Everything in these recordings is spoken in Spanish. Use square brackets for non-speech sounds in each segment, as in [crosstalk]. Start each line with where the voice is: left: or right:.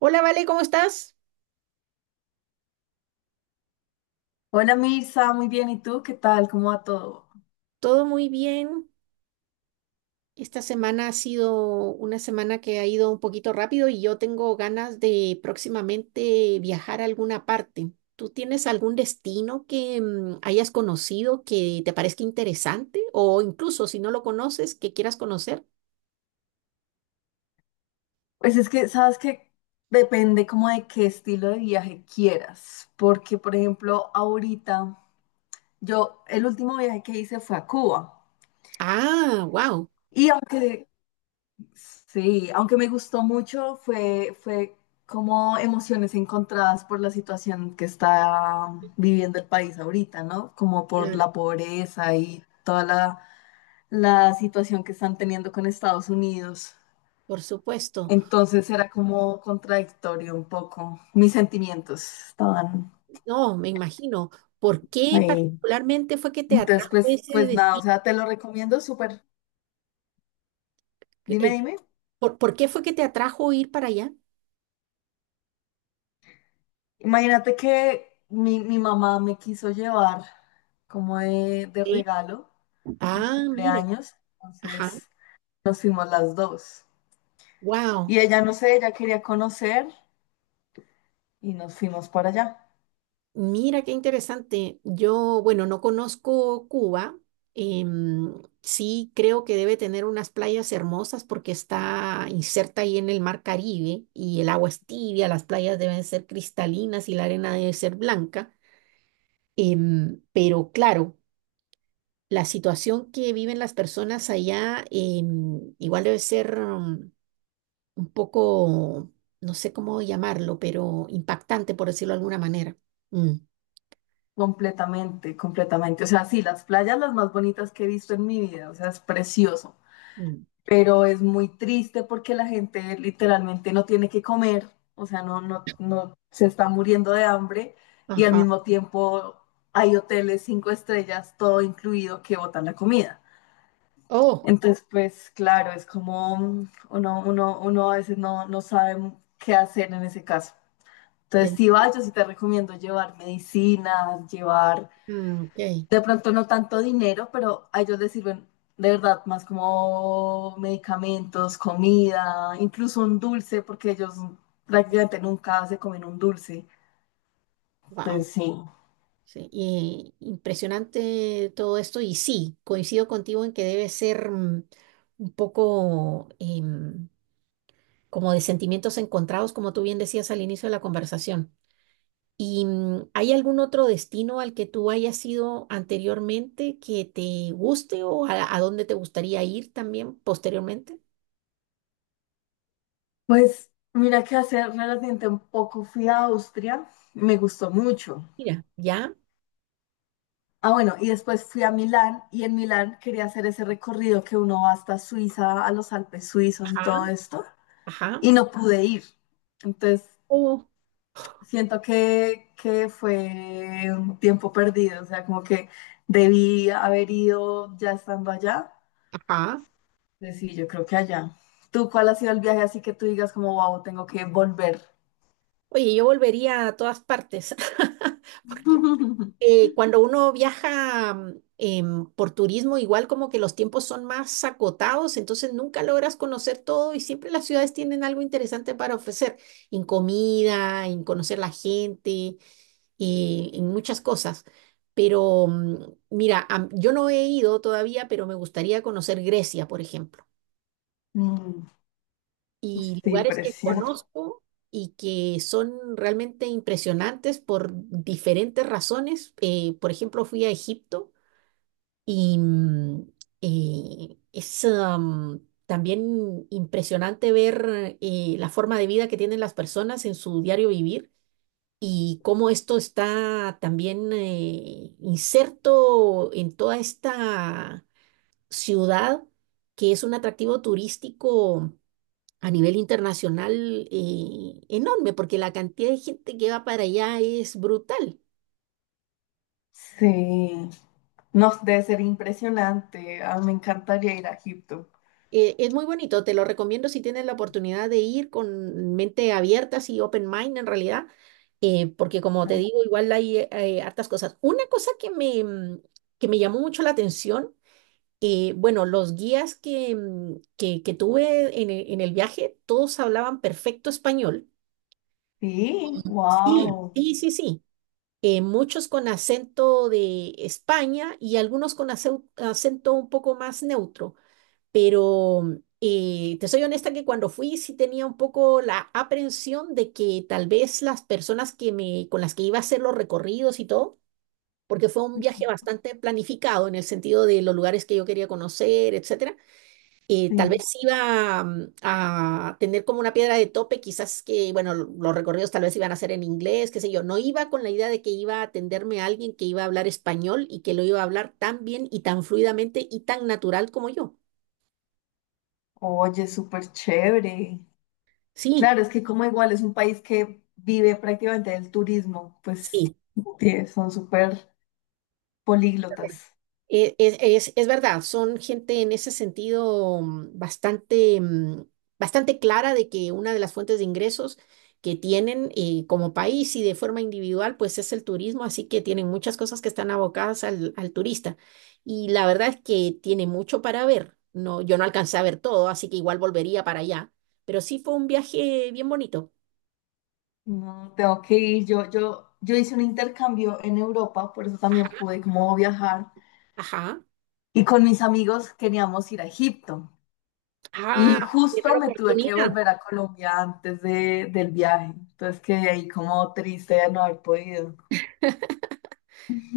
right: Hola, Vale, ¿cómo estás?
left: Hola Mirza, muy bien. ¿Y tú qué tal? ¿Cómo va todo?
right: Todo muy bien. Esta semana ha sido una semana que ha ido un poquito rápido y yo tengo ganas de próximamente viajar a alguna parte. ¿Tú tienes algún destino que hayas conocido que te parezca interesante o incluso si no lo conoces, que quieras conocer?
left: Pues es que, sabes que depende como de qué estilo de viaje quieras, porque por ejemplo, ahorita yo el último viaje que hice fue a Cuba
right: Ah, wow.
left: y aunque sí, aunque me gustó mucho, fue como emociones encontradas por la situación que está viviendo el país ahorita, ¿no? Como por
right: Claro,
left: la pobreza y toda la situación que están teniendo con Estados Unidos.
right: por supuesto.
left: Entonces era como contradictorio un poco. Mis sentimientos estaban
right: No, me imagino. ¿Por qué
left: ahí.
right: particularmente fue que te
left: Entonces,
right: atrajo
left: pues,
right: ese
left: pues nada, o
right: destino?
left: sea, te lo recomiendo súper. Dime,
right: Eh,
left: dime.
right: ¿por qué fue que te atrajo ir para allá?
left: Imagínate que mi mamá me quiso llevar como de regalo de
right: Ah, mira,
left: cumpleaños.
right: ajá,
left: Entonces nos fuimos las dos.
right: wow,
left: Y ella, no sé, ella quería conocer y nos fuimos para allá.
right: mira qué interesante. Yo, bueno, no conozco Cuba. em, sí creo que debe tener unas playas hermosas porque está inserta ahí en el mar Caribe y el agua es tibia, las playas deben ser cristalinas y la arena debe ser blanca. Pero claro, la situación que viven las personas allá igual debe ser... mm, un poco, no sé cómo llamarlo, pero impactante, por decirlo de alguna manera. Mm,
left: Completamente, completamente. O sea, sí, las playas las más bonitas que he visto en mi vida. O sea, es precioso.
right: mm.
left: Pero es muy triste porque la gente literalmente no tiene que comer, o sea, no se está muriendo de hambre y al
right: Ajá.
left: mismo tiempo hay hoteles cinco estrellas, todo incluido, que botan la comida.
right: Oh,
left: Entonces, pues claro, es como uno a veces no sabe qué hacer en ese caso.
right: te
left: Entonces, si
right: entiendo.
left: vas, yo sí te recomiendo llevar medicinas, llevar
right: Ah, ok.
left: de pronto no tanto dinero, pero a ellos les sirven de verdad más como medicamentos, comida, incluso un dulce, porque ellos prácticamente nunca se comen un dulce.
right: Wow.
left: Entonces sí.
right: Sí, y impresionante todo esto. Y sí, coincido contigo en que debe ser un poco como de sentimientos encontrados, como tú bien decías al inicio de la conversación. ¿Y hay algún otro destino al que tú hayas ido anteriormente que te guste o a dónde te gustaría ir también posteriormente?
left: Pues mira que hace relativamente un poco fui a Austria, me gustó mucho.
right: Mira, ya,
left: Ah, bueno, y después fui a Milán y en Milán quería hacer ese recorrido que uno va hasta Suiza, a los Alpes suizos y
right: ajá,
left: todo esto,
right: ajá,
left: y no pude ir. Entonces
right: oh,
left: siento que fue un tiempo perdido, o sea, como que debí haber ido ya estando allá.
right: ajá.
left: Pues sí, yo creo que allá. ¿Tú cuál ha sido el viaje así que tú digas como, wow, tengo que volver?
right: Oye, yo volvería a todas partes, [laughs] porque
left: [laughs]
right: cuando uno viaja por turismo, igual como que los tiempos son más acotados, entonces nunca logras conocer todo y siempre las ciudades tienen algo interesante para ofrecer, en comida, en conocer la gente, en muchas cosas. Pero mira, yo no he ido todavía, pero me gustaría conocer Grecia, por ejemplo,
left: Mm.
right: y
left: Sí,
right: lugares que
left: precioso.
right: conozco. Y que son realmente impresionantes por diferentes razones. Por ejemplo, fui a Egipto y es también impresionante ver la forma de vida que tienen las personas en su diario vivir y cómo esto está también inserto en toda esta ciudad que es un atractivo turístico a nivel internacional enorme, porque la cantidad de gente que va para allá es brutal.
left: Sí, no, debe ser impresionante. Ah, me encantaría ir a Egipto.
right: Es muy bonito, te lo recomiendo si tienes la oportunidad de ir con mente abierta, así open mind en realidad, porque como te digo, igual hay hartas cosas. Una cosa que me llamó mucho la atención, bueno, los guías que tuve en el viaje, todos hablaban perfecto español.
left: Sí,
right: Sí,
left: wow.
right: sí, sí, sí. Muchos con acento de España y algunos con acento un poco más neutro. Pero te soy honesta que cuando fui sí tenía un poco la aprensión de que tal vez las con las que iba a hacer los recorridos y todo, porque fue un viaje bastante planificado en el sentido de los lugares que yo quería conocer, etcétera, tal vez
left: Sí.
right: iba a tener como una piedra de tope, quizás que, bueno, los recorridos tal vez iban a ser en inglés, qué sé yo. No iba con la idea de que iba a atenderme a alguien que iba a hablar español y que lo iba a hablar tan bien y tan fluidamente y tan natural como yo.
left: Oye, súper chévere.
right: Sí.
left: Claro, es que como igual es un país que vive prácticamente del turismo, pues
right: Sí.
left: son súper políglotas.
right: Es verdad, son gente en ese sentido bastante clara de que una de las fuentes de ingresos que tienen como país y de forma individual, pues es el turismo, así que tienen muchas cosas que están abocadas al turista. Y la verdad es que tiene mucho para ver. No, yo no alcancé a ver todo, así que igual volvería para allá. Pero sí fue un viaje bien bonito.
left: No, tengo que ir. Yo hice un intercambio en Europa, por eso también pude como viajar.
right: Ajá.
left: Y con mis amigos queríamos ir a Egipto.
right: Ah,
left: Y
right: era
left: justo
right: la
left: me tuve que
right: oportunidad.
left: volver a Colombia antes del viaje. Entonces quedé ahí como triste de no haber podido.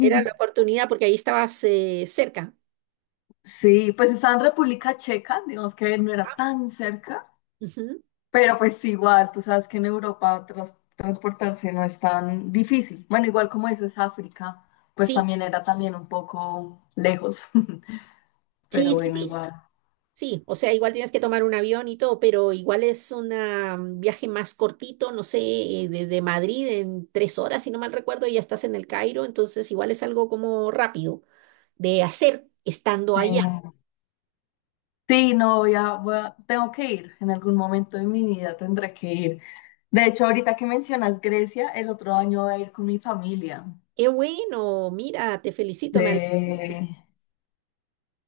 right: Era la oportunidad porque ahí estabas cerca.
left: Sí, pues estaba en República Checa, digamos que no era tan cerca.
right: Ujú.
left: Pero pues igual, tú sabes que en Europa transportarse no es tan difícil. Bueno, igual como eso es África, pues
right: Sí,
left: también era también un poco lejos. [laughs]
right: sí,
left: Pero
right: sí,
left: bueno,
right: sí,
left: igual.
right: sí. O sea, igual tienes que tomar un avión y todo, pero igual es un viaje más cortito, no sé, desde Madrid en 3 horas, si no mal recuerdo, ya estás en el Cairo, entonces igual es algo como rápido de hacer estando
left: Sí.
right: allá.
left: Sí, no, tengo que ir. En algún momento de mi vida tendré que ir. De hecho, ahorita que mencionas Grecia, el otro año voy a ir con mi familia.
right: Qué bueno, mira, te felicito, me
left: Eh,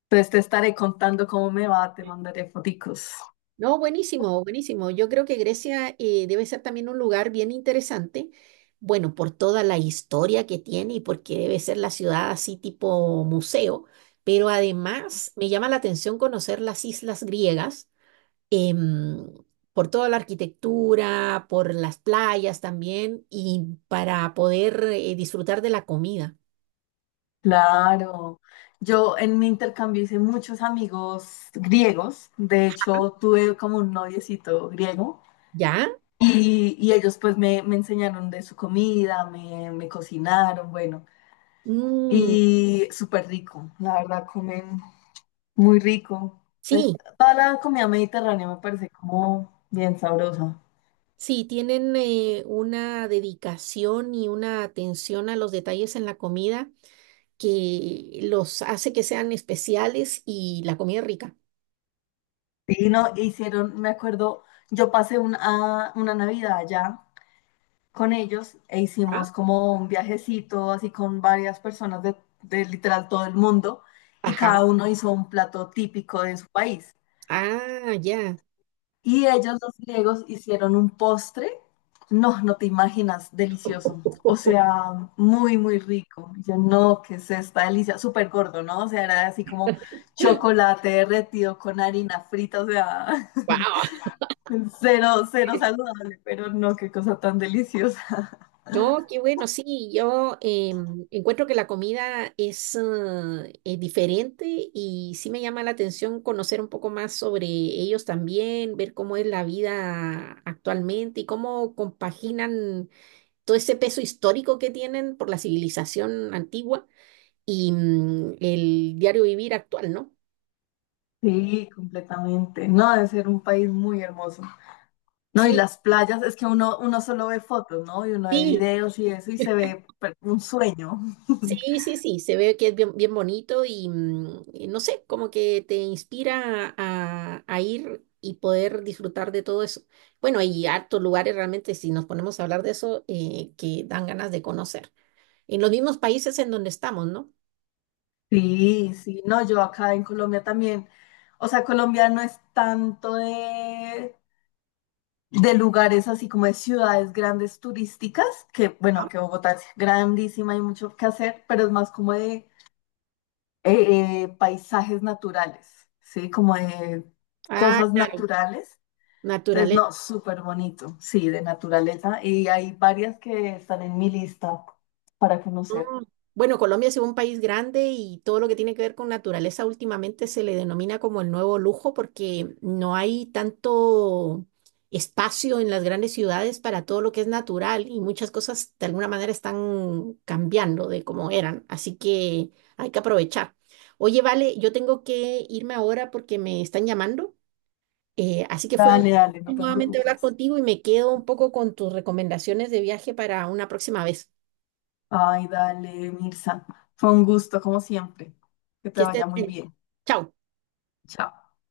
left: entonces te estaré contando cómo me va, te mandaré foticos.
right: No, buenísimo, buenísimo. Yo creo que Grecia debe ser también un lugar bien interesante, bueno, por toda la historia que tiene y porque debe ser la ciudad así tipo museo, pero además me llama la atención conocer las islas griegas, em, por toda la arquitectura, por las playas también y para poder disfrutar de la comida.
left: Claro, yo en mi intercambio hice muchos amigos griegos, de hecho tuve como un noviecito griego
right: ¿Ya?
left: y ellos pues me enseñaron de su comida, me cocinaron, bueno,
right: Mm,
left: y súper rico, la verdad comen muy rico, pues
right: sí.
left: toda la comida mediterránea me parece como bien sabrosa.
right: Sí, tienen una dedicación y una atención a los detalles en la comida que los hace que sean especiales y la comida es rica.
left: Sí, no, hicieron, me acuerdo, yo pasé una Navidad allá con ellos e
right: Ah,
left: hicimos como un viajecito así con varias personas de literal todo el mundo y
right: ajá.
left: cada uno hizo un plato típico de su país.
right: Ah, ya.
left: Y ellos, los griegos, hicieron un postre, no, no te imaginas, delicioso, o
right: [laughs]
left: sea, muy, muy rico. Y yo no, qué es esta delicia, súper gordo, ¿no? O sea, era así como chocolate derretido con harina frita, o sea, [laughs]
right: Wow.
left: cero, cero saludable, pero no, qué cosa tan deliciosa.
right: No, qué bueno, sí, yo encuentro que la comida es diferente y sí me llama la atención conocer un poco más sobre ellos también, ver cómo es la vida actualmente y cómo compaginan todo ese peso histórico que tienen por la civilización antigua y el diario vivir actual, ¿no?
left: Sí, completamente. No, debe ser un país muy hermoso. No, y
right: Sí,
left: las playas, es que uno, uno solo ve fotos, ¿no? Y uno ve
right: sí,
left: videos y eso y se
right: [laughs]
left: ve un sueño. [laughs]
right: sí, sí, sí, se ve que es bien, bien bonito y, y no sé, como que te inspira a ir y poder disfrutar de todo eso. Bueno, hay hartos lugares realmente, si nos ponemos a hablar de eso, que dan ganas de conocer. En los mismos países en donde estamos, ¿no?
left: Sí, sí, no, yo acá en Colombia también, o sea, Colombia no es tanto de lugares así como de ciudades grandes turísticas, que bueno,
right: Ah,
left: que Bogotá es grandísima, hay mucho que hacer, pero es más como de paisajes naturales, ¿sí? Como de
right: ah,
left: cosas
right: claro.
left: naturales. Entonces,
right: Naturaleza.
left: no, súper bonito, sí, de naturaleza. Y hay varias que están en mi lista para
right: No,
left: conocer.
right: bueno, Colombia es un país grande y todo lo que tiene que ver con naturaleza últimamente se le denomina como el nuevo lujo porque no hay tanto espacio en las grandes ciudades para todo lo que es natural y muchas cosas de alguna manera están cambiando de como eran, así que hay que aprovechar. Oye, vale, yo tengo que irme ahora porque me están llamando, así que fue un
left: Dale, dale, no te
right: nuevamente hablar
left: preocupes.
right: contigo y me quedo un poco con tus recomendaciones de viaje para una próxima vez.
left: Ay, dale, Mirza. Fue un gusto, como siempre. Que te
right: Que estés
left: vaya muy
right: bien.
left: bien.
right: Chao.
left: Chao.